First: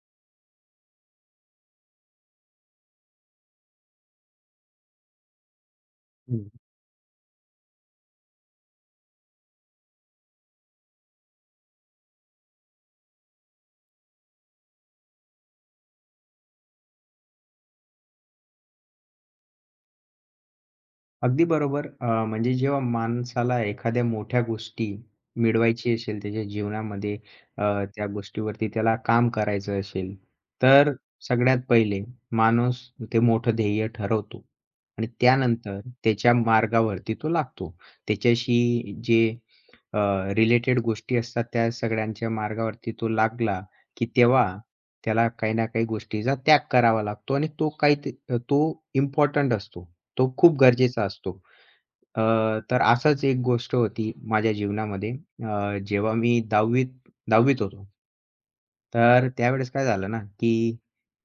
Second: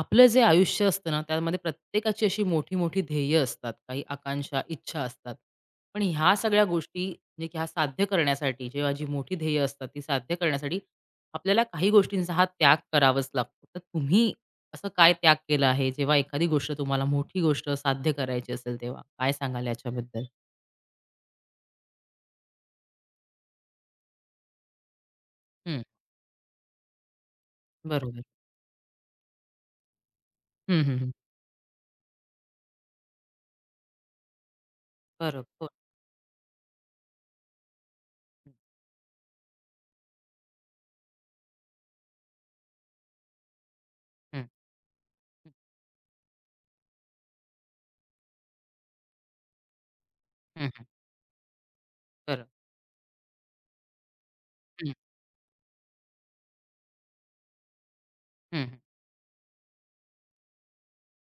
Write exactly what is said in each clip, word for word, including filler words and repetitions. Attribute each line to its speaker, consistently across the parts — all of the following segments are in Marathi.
Speaker 1: आपलं जे आयुष्य असतं ना, त्यामध्ये प्रत्येकाची अशी मोठी-मोठी ध्येय असतात, काही आकांक्षा, इच्छा असतात. पण ह्या
Speaker 2: हं.
Speaker 1: सगळ्या गोष्टी म्हणजे की ह्या साध्य करण्यासाठी जेव्हा जी मोठी ध्येय असतात, ती साध्य करण्यासाठी आपल्याला काही गोष्टींचा हा त्याग करावाच लागतो. तर तुम्ही असं काय त्याग केला आहे, जेव्हा एखादी गोष्ट तुम्हाला मोठी गोष्ट साध्य करायची असेल तेव्हा? काय सांगाल याच्याबद्दल?
Speaker 2: अगदी बरोबर. अ, म्हणजे जेव्हा माणसाला एखाद्या मोठ्या गोष्टी
Speaker 1: हं,
Speaker 2: मिळवायची असेल त्याच्या जीवनामध्ये, अ, त्या
Speaker 1: बरोबर.
Speaker 2: गोष्टीवरती त्याला काम करायचं असेल,
Speaker 1: हं,
Speaker 2: तर
Speaker 1: हं, हं.
Speaker 2: सगळ्यात पहिले माणूस ते मोठं ध्येय ठरवतो आणि
Speaker 1: बरोबर. हो.
Speaker 2: त्यानंतर त्याच्या मार्गावरती तो लागतो. त्याच्याशी जे रिलेटेड गोष्टी असतात त्या सगळ्यांच्या मार्गावरती तो लागला, की
Speaker 1: हं,
Speaker 2: तेव्हा
Speaker 1: हं,
Speaker 2: त्याला
Speaker 1: हं,
Speaker 2: काही ना काही गोष्टीचा त्याग करावा लागतो आणि तो काही ते तो इम्पोर्टंट असतो. तो खूप
Speaker 1: हं,
Speaker 2: गरजेचा असतो. अ,
Speaker 1: बरं.
Speaker 2: तर असंच एक गोष्ट होती माझ्या
Speaker 1: हं,
Speaker 2: जीवनामध्ये. अ, जेव्हा मी 10वीत 10वीत होतो.
Speaker 1: हं, हं,
Speaker 2: तर त्यावेळेस काय झालं ना, की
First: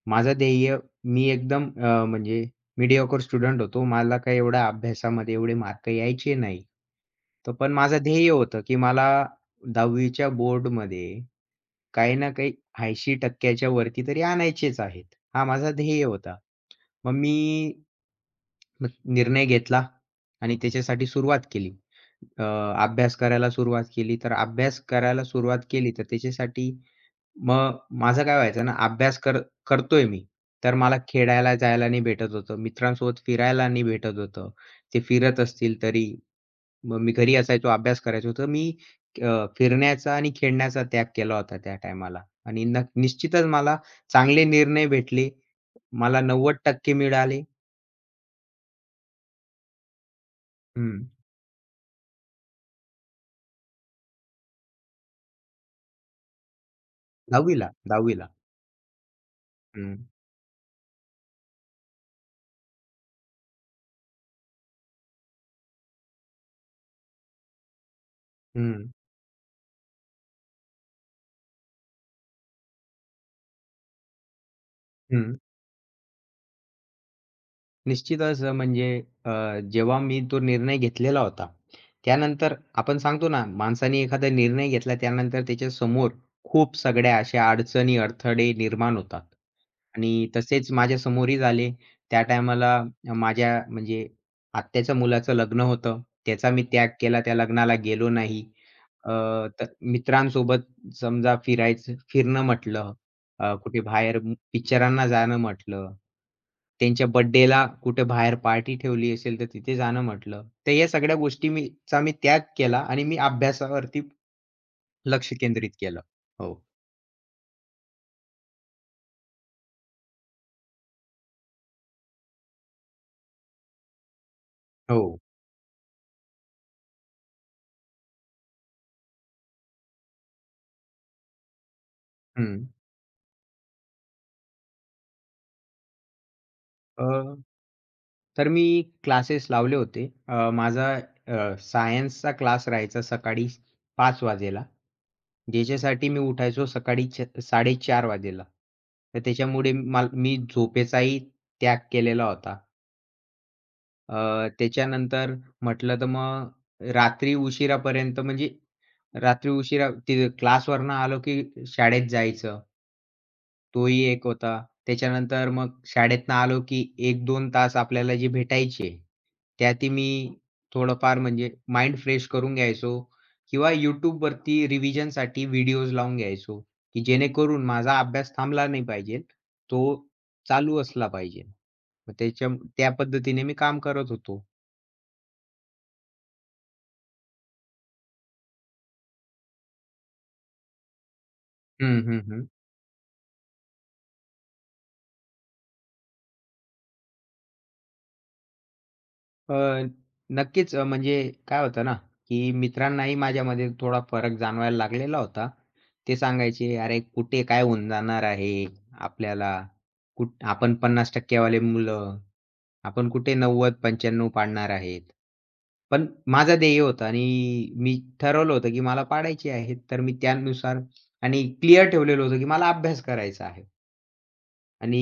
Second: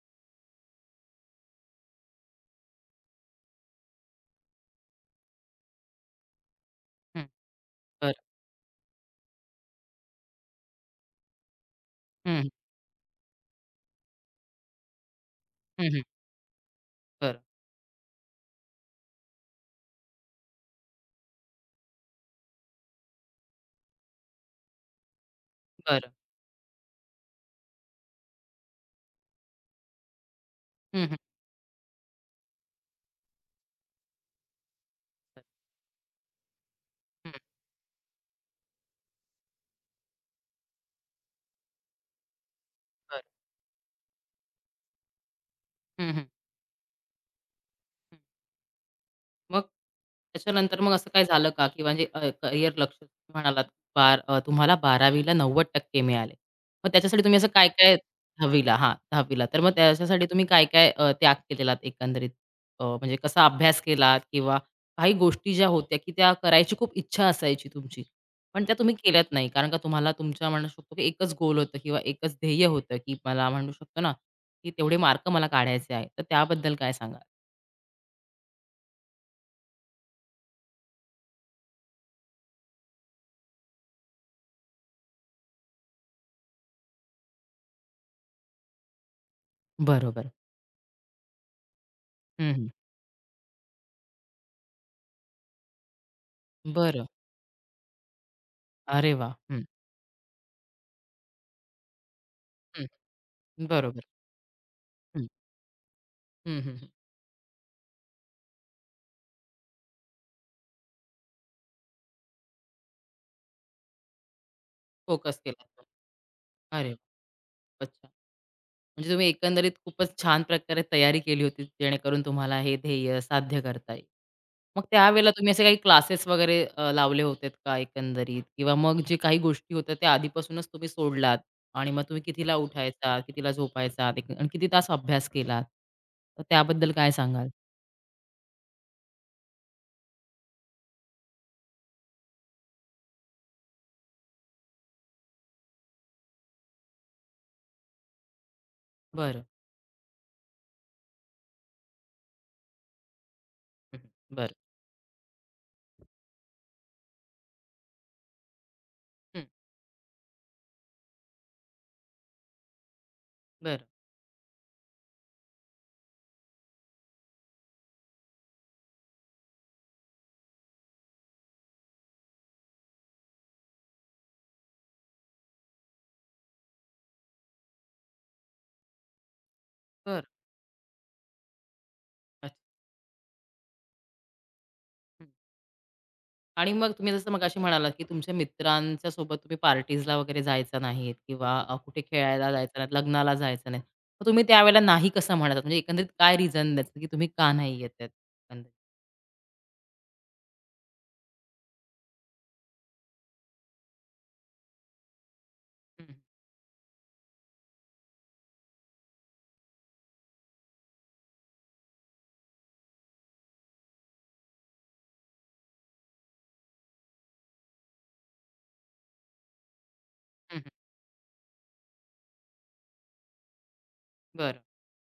Speaker 2: माझं ध्येय मी एकदम, अ, म्हणजे मीडिओकर स्टुडंट होतो. मला काही एवढा अभ्यासामध्ये एवढे मार्क यायचे नाही.
Speaker 1: हं.
Speaker 2: तर पण माझं
Speaker 1: बरं.
Speaker 2: ध्येय होतं, की मला दहावीच्या बोर्डमध्ये काही ना
Speaker 1: हं,
Speaker 2: काही ऐंशी टक्के च्या वरती तरी आणायचेच आहेत. हा माझा
Speaker 1: हं, हं.
Speaker 2: ध्येय होता. मग
Speaker 1: बरं,
Speaker 2: मी मग निर्णय घेतला आणि त्याच्यासाठी सुरुवात केली. अ, अभ्यास करायला सुरुवात केली. तर अभ्यास करायला सुरुवात केली तर
Speaker 1: बरं.
Speaker 2: त्याच्यासाठी मग माझं काय व्हायचं ना, अभ्यास कर करतोय मी, तर मला
Speaker 1: हं, हं.
Speaker 2: खेळायला जायला नाही भेटत होतं. मित्रांसोबत फिरायला नाही भेटत होतं. ते फिरत
Speaker 1: बरं.
Speaker 2: असतील तरी मग मी
Speaker 1: हं.
Speaker 2: घरी असायचो, अभ्यास करायचो. तर मी, अ, फिरण्याचा आणि खेळण्याचा त्याग केला होता त्या टायमाला आणि न
Speaker 1: बरं.
Speaker 2: निश्चितच मला चांगले निर्णय भेटले.
Speaker 1: हं,
Speaker 2: मला
Speaker 1: हं,
Speaker 2: नव्वद टक्के मिळाले.
Speaker 1: हं. मग त्याच्यानंतर मग
Speaker 2: हं.
Speaker 1: असं काय झालं का? की म्हणजे अ, करियर लक्ष्य म्हणालात बार अ, तुम्हाला बारावीला नव्वद टक्के मिळाले. मग त्याच्यासाठी तुम्ही असं
Speaker 2: 10वी ला
Speaker 1: काय-काय
Speaker 2: 10वी ला.
Speaker 1: दहावीला हां, दहावीला तर मग
Speaker 2: हं,
Speaker 1: त्याच्यासाठी तुम्ही काय-काय अ, त्याग केलेलात एकंदरीत? अ, म्हणजे कसा अभ्यास केलात किंवा काही गोष्टी ज्या होत्या, की त्या करायची खूप इच्छा असायची तुमची, पण त्या
Speaker 2: हं,
Speaker 1: तुम्ही केल्यात नाही. कारण का तुम्हाला तुमच्या म्हणू शकतो, की एकच गोल होतं किंवा एकच ध्येय होतं, की मला म्हणू शकतो ना, की तेवढे मार्क
Speaker 2: हं.
Speaker 1: मला काढायचे आहेत. तर त्याबद्दल काय सांगाल?
Speaker 2: निश्चितच, अ, म्हणजे, अ, जेव्हा मी तो निर्णय घेतलेला होता, त्यानंतर आपण सांगतो ना, माणसाने एखादा निर्णय घेतला त्यानंतर त्याच्यासमोर खूप सगळ्या अशा अडचणी, अडथळे निर्माण होतात. आणि
Speaker 1: बरोबर.
Speaker 2: तसेच माझ्यासमोरही झाले. त्या
Speaker 1: हं, हं.
Speaker 2: टायमाला माझ्या म्हणजे आत्याच्या मुलाचं लग्न होतं. त्याचा मी त्याग
Speaker 1: बरं.
Speaker 2: केला, त्या लग्नाला गेलो नाही. अ,
Speaker 1: अरे वाह! हं,
Speaker 2: तर मित्रांसोबत समजा फिरायचं फिरणं
Speaker 1: हं.
Speaker 2: म्हटलं, अ, कुठे
Speaker 1: बरोबर.
Speaker 2: बाहेर म- पिक्चरांना
Speaker 1: हं,
Speaker 2: जाणं म्हटलं,
Speaker 1: हं, हं, हं.
Speaker 2: त्यांच्या बर्थडेला कुठे बाहेर पार्टी ठेवली असेल, तर तिथे जाणं म्हटलं. तर या सगळ्या गोष्टी मी चा मी त्याग केला आणि मी अभ्यासावरती लक्ष
Speaker 1: फोकस केला
Speaker 2: केंद्रित
Speaker 1: तो.
Speaker 2: केलं. हो.
Speaker 1: अरे वाह! अच्छा. म्हणजे तुम्ही एकंदरीत खूपच छान प्रकारे तयारी केली होती, जेणेकरून तुम्हाला हे ध्येय साध्य करता येईल. मग
Speaker 2: हो.
Speaker 1: त्यावेळेला तुम्ही असे काही क्लासेस वगैरे अ, लावले होतेत का एकंदरीत? किंवा मग जे काही गोष्टी होत्या त्या आधीपासूनच तुम्ही सोडलात आणि मग तुम्ही कितीला
Speaker 2: हं.
Speaker 1: उठायचा, कितीला झोपायचा एक आणि किती तास अभ्यास केलात? तर त्याबद्दल
Speaker 2: अ,
Speaker 1: काय सांगाल?
Speaker 2: तर मी क्लासेस लावले होते. अ, माझा सायन्सचा क्लास राहायचा सकाळी पाच वाजेला. ज्याच्यासाठी मी उठायचो सकाळी च साडे चार वाजेला. तर
Speaker 1: बरं.
Speaker 2: त्याच्यामुळे मला मी झोपेचाही त्याग केलेला होता.
Speaker 1: हं,
Speaker 2: अ,
Speaker 1: बरं.
Speaker 2: त्याच्यानंतर म्हटलं तर मग रात्री उशिरापर्यंत म्हणजे
Speaker 1: हं,
Speaker 2: रात्री उशिरा ते क्लासवरनं आलो की शाळेत जायचं.
Speaker 1: बरं,
Speaker 2: तोही एक होता. त्याच्यानंतर मग शाळेतनं आलो की एक दोन तास आपल्याला जे भेटायचे, त्यातही मी थोडंफार म्हणजे माइंड फ्रेश करून घ्यायचो किंवा YouTubeवरती रिव्हिजनसाठी व्हिडिओज लावून घ्यायचो, की जेणेकरून माझा अभ्यास थांबला नाही पाहिजे. तो
Speaker 1: बरं.
Speaker 2: चालू असला पाहिजे. मग त्याच्या
Speaker 1: अच्छा.
Speaker 2: त्या पद्धतीने मी काम करत होतो.
Speaker 1: आणि मग तुम्ही जसं मगाशी म्हणालात, की तुमच्या मित्रांच्या सोबत तुम्ही पार्टीजला वगैरे जायचा नाहीत किंवा अ, कुठे
Speaker 2: हं, हं, हं.
Speaker 1: खेळायला जायचं नाहीत, लग्नाला जायचं नाही. मग तुम्ही त्यावेळेला नाही कसं म्हणतात? म्हणजे एकंदरीत काय रिझन द्यायचं, की तुम्ही का नाही येत आहेत? एकंदरीत.
Speaker 2: अ, नक्कीच, अ, म्हणजे काय होतं ना, की मित्रांनाही माझ्यामध्ये थोडा फरक जाणवायला लागलेला होता.
Speaker 1: हं, हं.
Speaker 2: ते सांगायचे, "अरे, कुठे काय होऊन जाणार आहे आपल्याला? कुठ आपण पन्नास टक्के वाले मुलं, आपण कुठे नव्वद पंच्याण्णव पाडणार आहेत." पण माझं ध्येय होतं आणि मी ठरवलं होतं, की मला पाडायचे आहेत. तर मी
Speaker 1: हं,
Speaker 2: त्यानुसार आणि क्लिअर ठेवलेलं होतं, की मला अभ्यास करायचा आहे.
Speaker 1: बरं.
Speaker 2: आणि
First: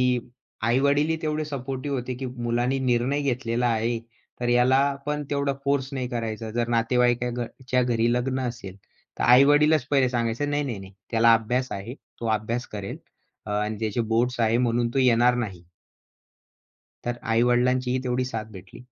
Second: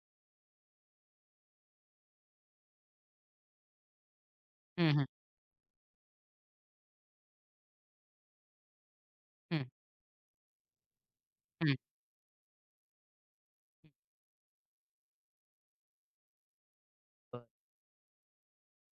Speaker 2: आई-वडीलही तेवढे सपोर्टिव्ह होते, की मुलांनी निर्णय घेतलेला आहे, तर याला
Speaker 1: हं, हं.
Speaker 2: पण तेवढा फोर्स नाही करायचा. जर नातेवाईका घ च्या घरी लग्न असेल, तर
Speaker 1: हं,
Speaker 2: आई-वडीलच पहिले सांगायचं, "नाही, नाही, नाही, त्याला अभ्यास
Speaker 1: हं.
Speaker 2: आहे, तो अभ्यास करेल, अ, आणि
Speaker 1: हं.
Speaker 2: त्याचे बोर्ड्स आहे म्हणून तो येणार नाही." तर
Speaker 1: बरं.
Speaker 2: आई-वडिलांचीही तेवढी साथ भेटली.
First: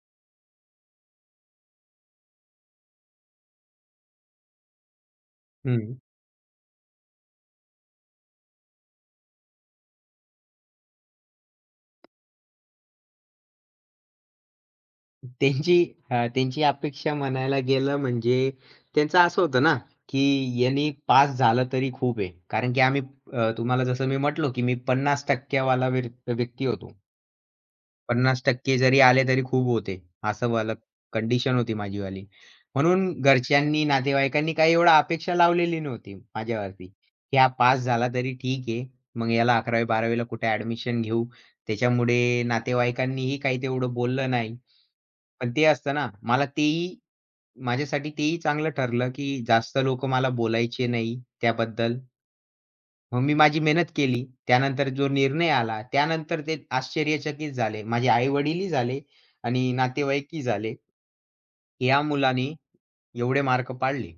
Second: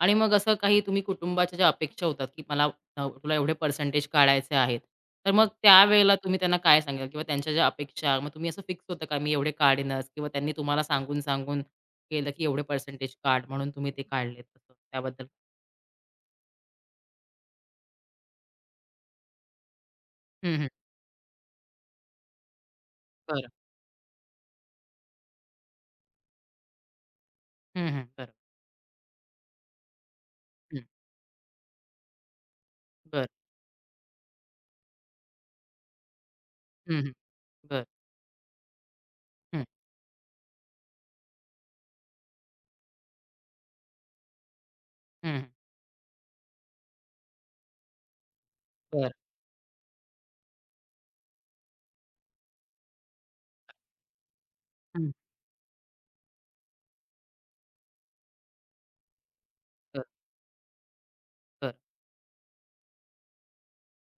Speaker 1: आणि मग असं काही तुम्ही कुटुंबाच्या ज्या अपेक्षा होतात, की मला अ, तुला एवढे पर्सेंटेज काढायचे आहेत. तर मग
Speaker 2: हं.
Speaker 1: त्यावेळेला तुम्ही त्यांना काय सांगाल? किंवा त्यांच्या ज्या अपेक्षा मग तुम्ही असं फिक्स होतं का मी एवढे काढीनच किंवा त्यांनी तुम्हाला सांगून-सांगून केलं, की एवढे पर्सेंटेज काढ म्हणून तुम्ही ते काढलेत असं त्याबद्दल?
Speaker 2: त्यांची, अ, त्यांची अपेक्षा म्हणायला गेलं म्हणजे त्यांचं असं होतं ना,
Speaker 1: हं,
Speaker 2: की
Speaker 1: हं.
Speaker 2: यांनी पास झालं तरी खूप आहे. कारण की आम्ही,
Speaker 1: बरं.
Speaker 2: अ, तुम्हाला जसं मी म्हटलो, की मी पन्नास टक्के वाला व्यक् व्यक्ती होतो.
Speaker 1: हं, हं. बरं.
Speaker 2: पन्नास टक्के जरी आले तरी खूप होते. असं वालं
Speaker 1: हं.
Speaker 2: कंडिशन होती माझीवाली. म्हणून
Speaker 1: बरं.
Speaker 2: घरच्यांनी, नातेवाईकांनी काही एवढं अपेक्षा लावलेली नव्हती माझ्यावरती,
Speaker 1: हं, हं.
Speaker 2: की हा पास
Speaker 1: बरं.
Speaker 2: झाला तरी ठीक आहे. मग याला
Speaker 1: हं.
Speaker 2: अकरावी बारावी ला कुठे ॲडमिशन घेऊ. त्याच्यामुळे नातेवाईकांनीही काही तेवढं बोललं नाही.
Speaker 1: हं,
Speaker 2: पण ते असतं ना, मला तेही माझ्यासाठी तेही चांगलं ठरलं,
Speaker 1: बरं.
Speaker 2: की जास्त लोकं मला बोलायचे नाही त्याबद्दल. मग मी माझी मेहनत केली. त्यानंतर जो
Speaker 1: हं.
Speaker 2: निर्णय आला, त्यानंतर ते आश्चर्यचकित झाले. माझे आई-वडीलही झाले आणि
Speaker 1: बरं,
Speaker 2: नातेवाईकही झाले.
Speaker 1: बरं.
Speaker 2: या मुलाने एवढे मार्क पाडले.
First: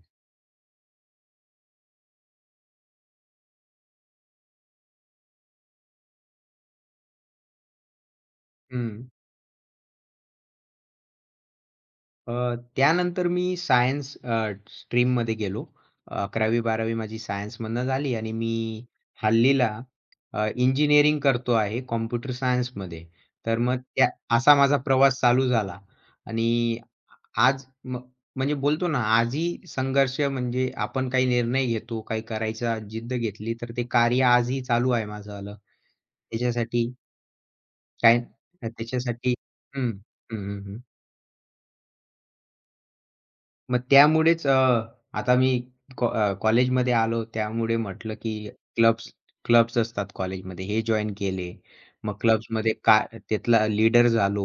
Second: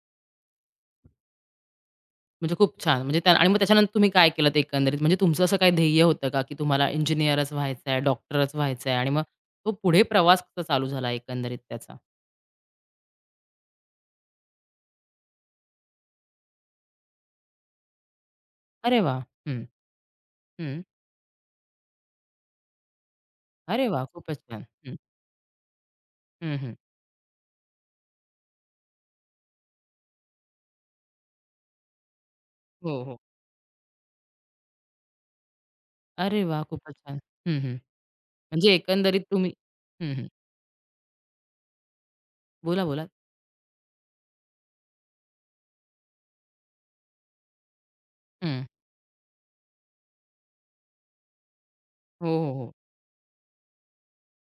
Speaker 1: म्हणजे खूप छान. म्हणजे त्या आणि मग त्याच्यानंतर तुम्ही काय केलंत एकंदरीत? म्हणजे तुमचं असं काही ध्येय होतं का, की तुम्हाला इंजिनिअरच व्हायचं आहे, डॉक्टरच व्हायचं आहे
Speaker 2: हं.
Speaker 1: आणि मग तो पुढे प्रवास कसा चालू झाला एकंदरीत त्याचा?
Speaker 2: अ, त्यानंतर मी सायन्स, अ, स्ट्रीममध्ये गेलो. अकरावी बारावी माझी सायन्समधनं झाली आणि मी
Speaker 1: अरे वाह! हं,
Speaker 2: हल्लीला, अ,
Speaker 1: हं.
Speaker 2: इंजिनिअरिंग करतो आहे कॉम्प्युटर सायन्समध्ये. तर मग
Speaker 1: अरे वाह!
Speaker 2: त्या
Speaker 1: खूपच
Speaker 2: असा
Speaker 1: छान.
Speaker 2: माझा
Speaker 1: हं,
Speaker 2: प्रवास चालू झाला आणि
Speaker 1: हं, हं.
Speaker 2: आज म म्हणजे बोलतो ना, आजही संघर्ष म्हणजे आपण काही निर्णय घेतो, काही करायचा
Speaker 1: हो,
Speaker 2: जिद्द
Speaker 1: हो.
Speaker 2: घेतली, तर ते कार्य आजही चालू आहे माझं वालं.
Speaker 1: अरे वाह!
Speaker 2: त्याच्यासाठी
Speaker 1: खूपच छान. हं, हं.
Speaker 2: काय
Speaker 1: म्हणजे एकंदरीत
Speaker 2: त्याच्यासाठी
Speaker 1: तुम्ही
Speaker 2: हं,
Speaker 1: हं, हं.
Speaker 2: हं, हं, हं.
Speaker 1: बोला, बोला.
Speaker 2: मग त्यामुळेच, अ, आता मी कॉ अ, कॉलेजमध्ये आलो त्यामुळे म्हटलं, की
Speaker 1: हं.
Speaker 2: क्लब्स क्लब्स असतात कॉलेजमध्ये हे जॉइन केले. मग
Speaker 1: हो, हो, हो.
Speaker 2: क्लब्समध्ये काय त्यातला लीडर झालो.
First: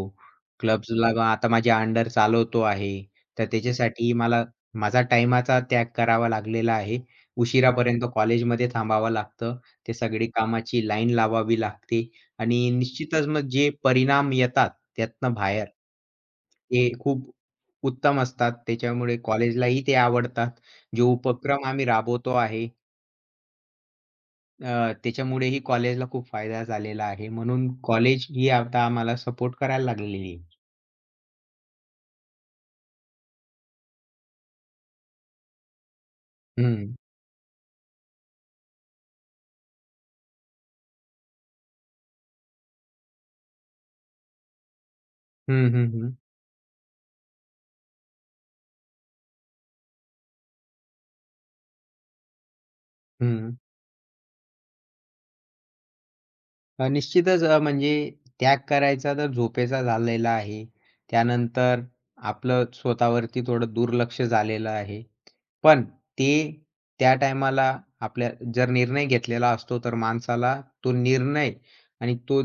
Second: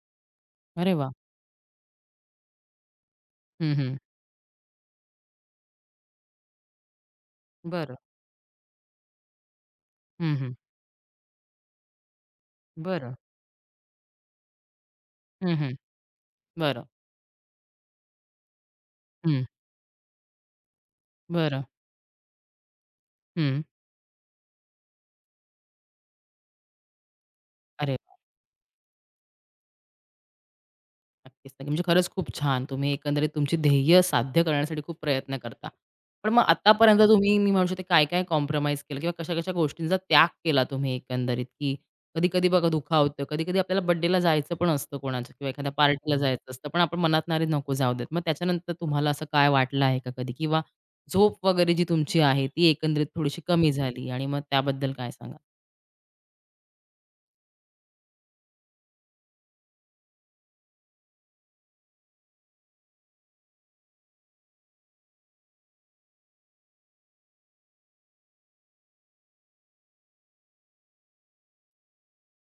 Speaker 1: अरे
Speaker 2: क्लब्सला
Speaker 1: वाह!
Speaker 2: मग आता माझ्या अंडर चालवतो आहे. तर
Speaker 1: हं, हं.
Speaker 2: त्याच्यासाठी मला माझा टाईमाचा त्याग करावा लागलेला आहे.
Speaker 1: बरं.
Speaker 2: उशिरापर्यंत कॉलेजमध्ये थांबावं लागतं. ते सगळी
Speaker 1: हं, हं.
Speaker 2: कामाची लाईन लावावी लागते आणि
Speaker 1: बरं.
Speaker 2: निश्चितच मग जे परिणाम येतात त्यातनं
Speaker 1: हं,
Speaker 2: बाहेर,
Speaker 1: हं.
Speaker 2: ते
Speaker 1: बरं.
Speaker 2: खूप उत्तम असतात. त्याच्यामुळे
Speaker 1: हं.
Speaker 2: कॉलेजलाही ते आवडतात. जे
Speaker 1: बरं.
Speaker 2: उपक्रम आम्ही राबवतो आहे,
Speaker 1: हं.
Speaker 2: अ, त्याच्यामुळेही कॉलेजला खूप फायदा झालेला आहे. म्हणून
Speaker 1: अरे
Speaker 2: कॉलेज ही आता आम्हाला सपोर्ट करायला लागलेली आहे.
Speaker 1: नक्कीच, नक्की. म्हणजे खरंच खूप छान. तुम्ही एकंदरीत तुमची ध्येय साध्य करण्यासाठी खूप प्रयत्न करता. पण मग
Speaker 2: हं.
Speaker 1: आतापर्यंत तुम्ही मी म्हणू शकते काय-काय कॉम्प्रोमाईज केलं किंवा कशा-कशा गोष्टींचा त्याग केला तुम्ही एकंदरीत, की कधी-कधी बघा दुखावतं, कधी-कधी आपल्याला बर्थडेला जायचं पण असतं कोणाच्या किंवा एखाद्या
Speaker 2: हं, हं, हं.
Speaker 1: पार्टीला जायचं असतं, पण आपण मनात नाही, नको जाऊ देत." मग त्याच्यानंतर तुम्हाला असं काय वाटलं आहे का कधी? किंवा झोप वगैरे जी तुमची आहे ती एकंदरीत थोडीशी
Speaker 2: हं.
Speaker 1: कमी झाली आणि मग त्याबद्दल काय सांगाल?
Speaker 2: अ, निश्चितच, अ, म्हणजे त्याग करायचा तर झोपेचा झालेला आहे. त्यानंतर आपलं स्वतःवरती थोडं दुर्लक्ष झालेलं आहे. पण ते त्या टायमाला आपल्या जर निर्णय घेतलेला असतो, तर माणसाला तो निर्णय आणि तो,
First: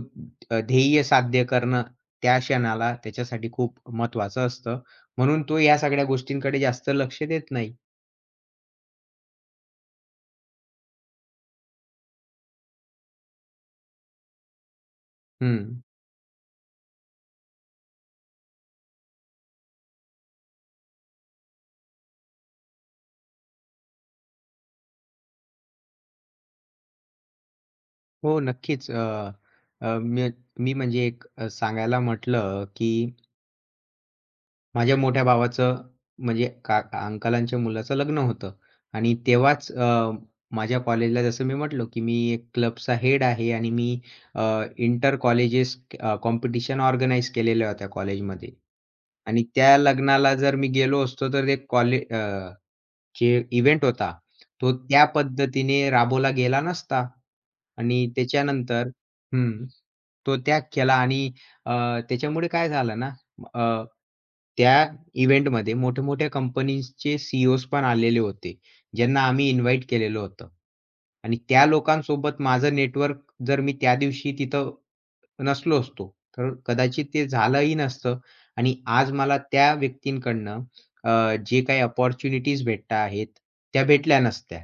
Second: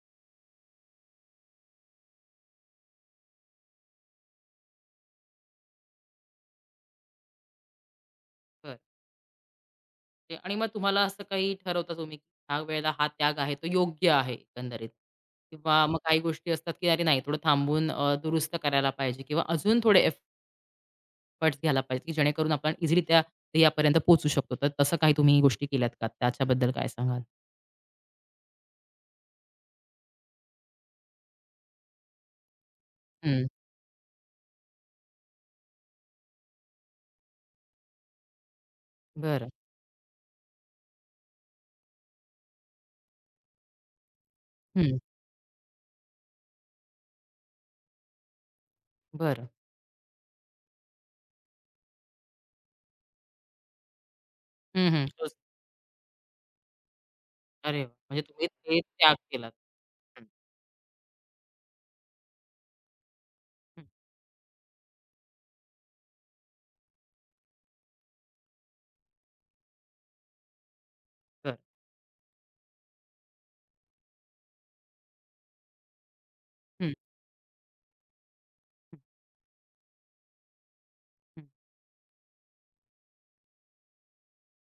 Speaker 2: अ, ध्येय साध्य करणं त्या क्षणाला त्याच्यासाठी खूप महत्त्वाचं असतं. म्हणून तो या सगळ्या गोष्टींकडे जास्त लक्ष देत नाही.
Speaker 1: ते आणि मग तुम्हाला असं काही ठरवता तुम्ही, की ह्या वेळेला हा त्याग आहे तो योग्य आहे एकंदरीत
Speaker 2: हं.
Speaker 1: किंवा मग काही गोष्टी असतात, की अरे नाही थोडं थांबून अ, दुरुस्त करायला पाहिजे किंवा अजून थोडे एफर्ट्स घ्यायला पाहिजे, की जेणेकरून आपण इझिली त्या ध्येयापर्यंत पोहोचू शकतो. तर तसं काही तुम्ही गोष्टी केल्यात का? त्याच्याबद्दल काय सांगाल?
Speaker 2: हो, नक्कीच. अ, अ, मी मी म्हणजे एक, अ, सांगायला म्हटलं की
Speaker 1: हं.
Speaker 2: माझ्या मोठ्या भावाचं म्हणजे का अंकलांच्या मुलाचं लग्न होतं आणि
Speaker 1: बरं.
Speaker 2: तेव्हाच, अ, माझ्या कॉलेजला जसं मी म्हटलो, की मी एक क्लबचा हेड आहे आणि मी, अ,
Speaker 1: हं.
Speaker 2: इंटर कॉलेजेस, अ, कॉम्पिटिशन ऑर्गनाइज केलेल्या होत्या कॉलेजमध्ये आणि
Speaker 1: बरं.
Speaker 2: त्या लग्नाला जर मी गेलो असतो, तर ते कॉले जे इव्हेंट होता, तो
Speaker 1: हं,
Speaker 2: त्या
Speaker 1: हं. तोच.
Speaker 2: पद्धतीने राबवला गेला नसता.
Speaker 1: अरे वाह!
Speaker 2: आणि
Speaker 1: म्हणजे तुम्ही ते
Speaker 2: त्याच्यानंतर
Speaker 1: त्याग केलात.
Speaker 2: हं.
Speaker 1: हं,
Speaker 2: तो त्याग केला आणि, अ, त्याच्यामुळे काय झालं ना, अ,
Speaker 1: हं.
Speaker 2: त्या इव्हेंटमध्ये मोठ्या-मोठ्या कंपनीजचे सी पण आलेले होते, ज्यांना आम्ही इन्व्हाईट केलेलं होतं. आणि
Speaker 1: बरं.
Speaker 2: त्या लोकांसोबत माझं नेटवर्क, जर मी त्या दिवशी तिथं नसलो असतो, तर
Speaker 1: हं,
Speaker 2: कदाचित ते झालंही नसतं आणि
Speaker 1: हं,
Speaker 2: आज मला त्या व्यक्तींकडनं, अ,
Speaker 1: हं.
Speaker 2: जे काही अपॉर्च्युनिटीज भेटत आहेत, त्या भेटल्या नसत्या.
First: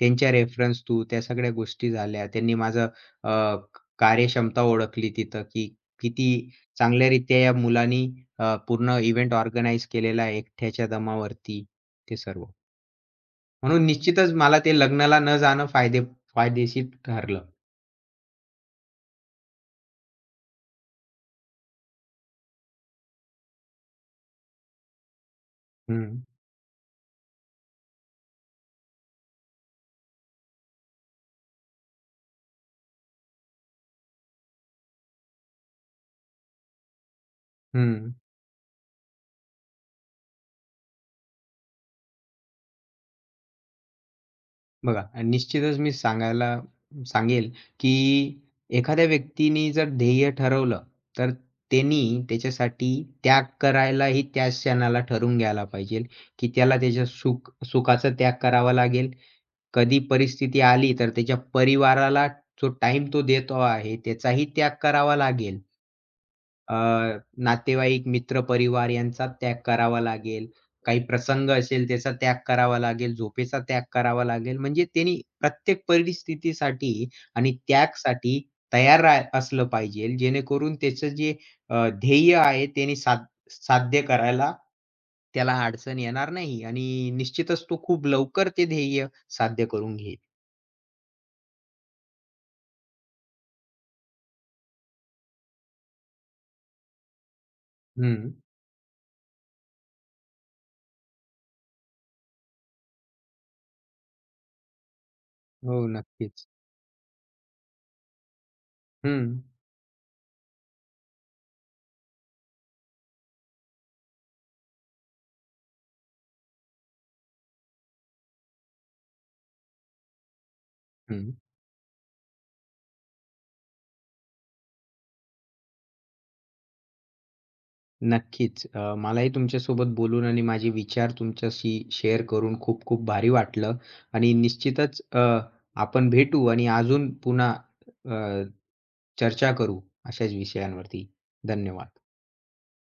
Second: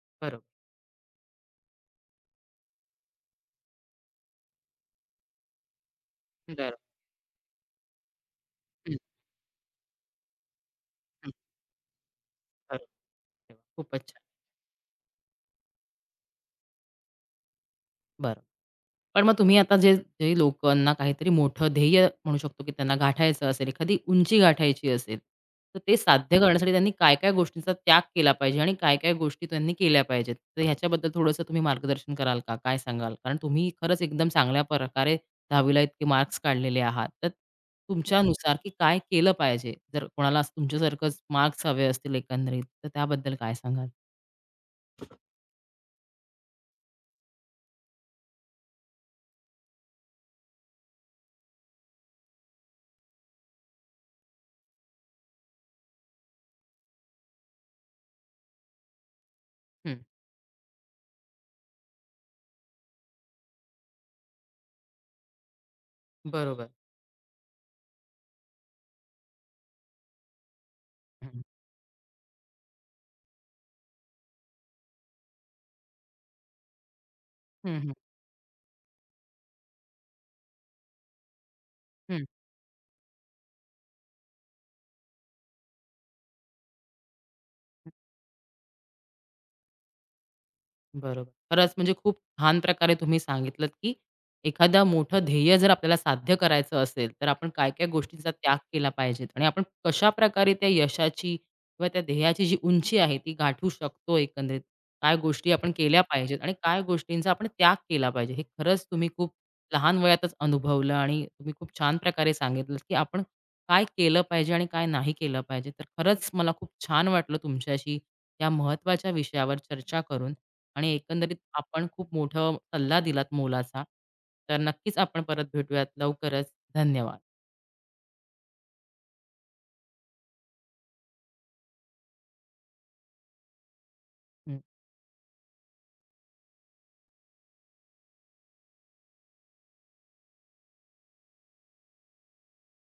Speaker 2: त्यांच्या
Speaker 1: बरोबर.
Speaker 2: रेफरन्स थ्रू त्या सगळ्या गोष्टी झाल्या. त्यांनी माझं, अ, क- कार्यक्षमता ओळखली तिथं, की किती
Speaker 1: बरं.
Speaker 2: चांगल्यारीत्या या मुलानी, अ,
Speaker 1: हं,
Speaker 2: पूर्ण इव्हेंट ऑर्गनाईज केलेला आहे एकट्याच्या
Speaker 1: हं.
Speaker 2: दमावरती, ते सर्व.
Speaker 1: बरोबर. अरे वा,
Speaker 2: म्हणून
Speaker 1: खूपच छान.
Speaker 2: निश्चितच मला ते लग्नाला न जाणं फायदे फायदेशीर ठरलं.
Speaker 1: बरं. पण मग तुम्ही आता जे जे लोकांना काहीतरी मोठं ध्येय म्हणू शकतो, की त्यांना गाठायचं असेल, एखादी उंची गाठायची असेल, तर ते
Speaker 2: हं,
Speaker 1: साध्य करण्यासाठी त्यांनी काय-काय गोष्टींचा त्याग केला पाहिजे आणि काय-काय गोष्टी त्यांनी केल्या पाहिजेत? तर ह्याच्याबद्दल थोडंसं तुम्ही मार्गदर्शन कराल का? काय सांगाल? कारण तुम्ही खरंच एकदम चांगल्या प्रकारे दहावी इतके मार्क्स काढलेले आहात. तर
Speaker 2: हं.
Speaker 1: तुमच्यानुसार, की काय केलं पाहिजे? जर कोणाला असं तुमच्यासारखंच मार्क्स हवे असतील एकंदरीत, तर त्याबद्दल काय सांगाल?
Speaker 2: बघा, निश्चितच मी सांगायला सांगेल, की एखाद्या व्यक्तीने जर ध्येय ठरवलं, तर त्यांनी त्याच्यासाठी त्याग करायलाही त्या क्षणाला ठरवून घ्यायला पाहिजे, की त्याला त्याच्या सुख सुखाचा त्याग करावा लागेल. कधी
Speaker 1: हं.
Speaker 2: परिस्थिती आली तर त्याच्या परिवाराला जो टाईम तो देतो आहे, त्याचाही त्याग करावा लागेल.
Speaker 1: बरोबर.
Speaker 2: अ, नातेवाईक, मित्र, परिवार यांचा त्याग करावा लागेल. काही
Speaker 1: हं,
Speaker 2: प्रसंग असेल त्याचा त्याग करावा लागेल, झोपेचा त्याग करावा लागेल. म्हणजे त्यांनी प्रत्येक परिस्थितीसाठी आणि
Speaker 1: हं, हं.
Speaker 2: त्यागसाठी तयार रा असलं पाहिजे. जेणेकरून त्याचं जे, अ,
Speaker 1: हं.
Speaker 2: ध्येय आहे त्याने साध साध्य करायला त्याला अडचण येणार नाही आणि निश्चितच तो खूप लवकर ते ध्येय साध्य करून घेईल.
Speaker 1: बरोबर. खरंच म्हणजे खूप छान प्रकारे तुम्ही सांगितलंत, की एखादं मोठं ध्येय जर आपल्याला साध्य करायचं असेल, तर आपण काय-काय गोष्टींचा
Speaker 2: हं.
Speaker 1: त्याग केला पाहिजेत आणि आपण कशाप्रकारे त्या यशाची किंवा त्या ध्येयाची जी उंची आहे, ती गाठू शकतो एकंदरीत. काय गोष्टी आपण
Speaker 2: हो,
Speaker 1: केल्या पाहिजेत
Speaker 2: नक्कीच.
Speaker 1: आणि काय गोष्टींचा आपण त्याग केला पाहिजे. हे खरंच तुम्ही
Speaker 2: हं,
Speaker 1: खूप लहान वयातच अनुभवलं आणि तुम्ही खूप छान प्रकारे सांगितलंत, की आपण काय केलं पाहिजे आणि काय नाही केलं पाहिजे. तर खरंच मला खूप छान वाटलं तुमच्याशी या महत्त्वाच्या विषयावर चर्चा करून. आणि
Speaker 2: हं.
Speaker 1: एकंदरीत आपण खूप मोठा सल्ला दिलात मोलाचा. तर नक्कीच आपण परत भेटूयात लवकरच. धन्यवाद.
Speaker 2: नक्कीच. अ, मलाही तुमच्यासोबत बोलून आणि माझे विचार तुमच्याशी शेअर करून खूप खूप भारी वाटलं आणि
Speaker 1: हं.
Speaker 2: निश्चितच, अ, आपण भेटू आणि अजून पुन्हा, अ, चर्चा करू अशाच विषयांवरती. धन्यवाद.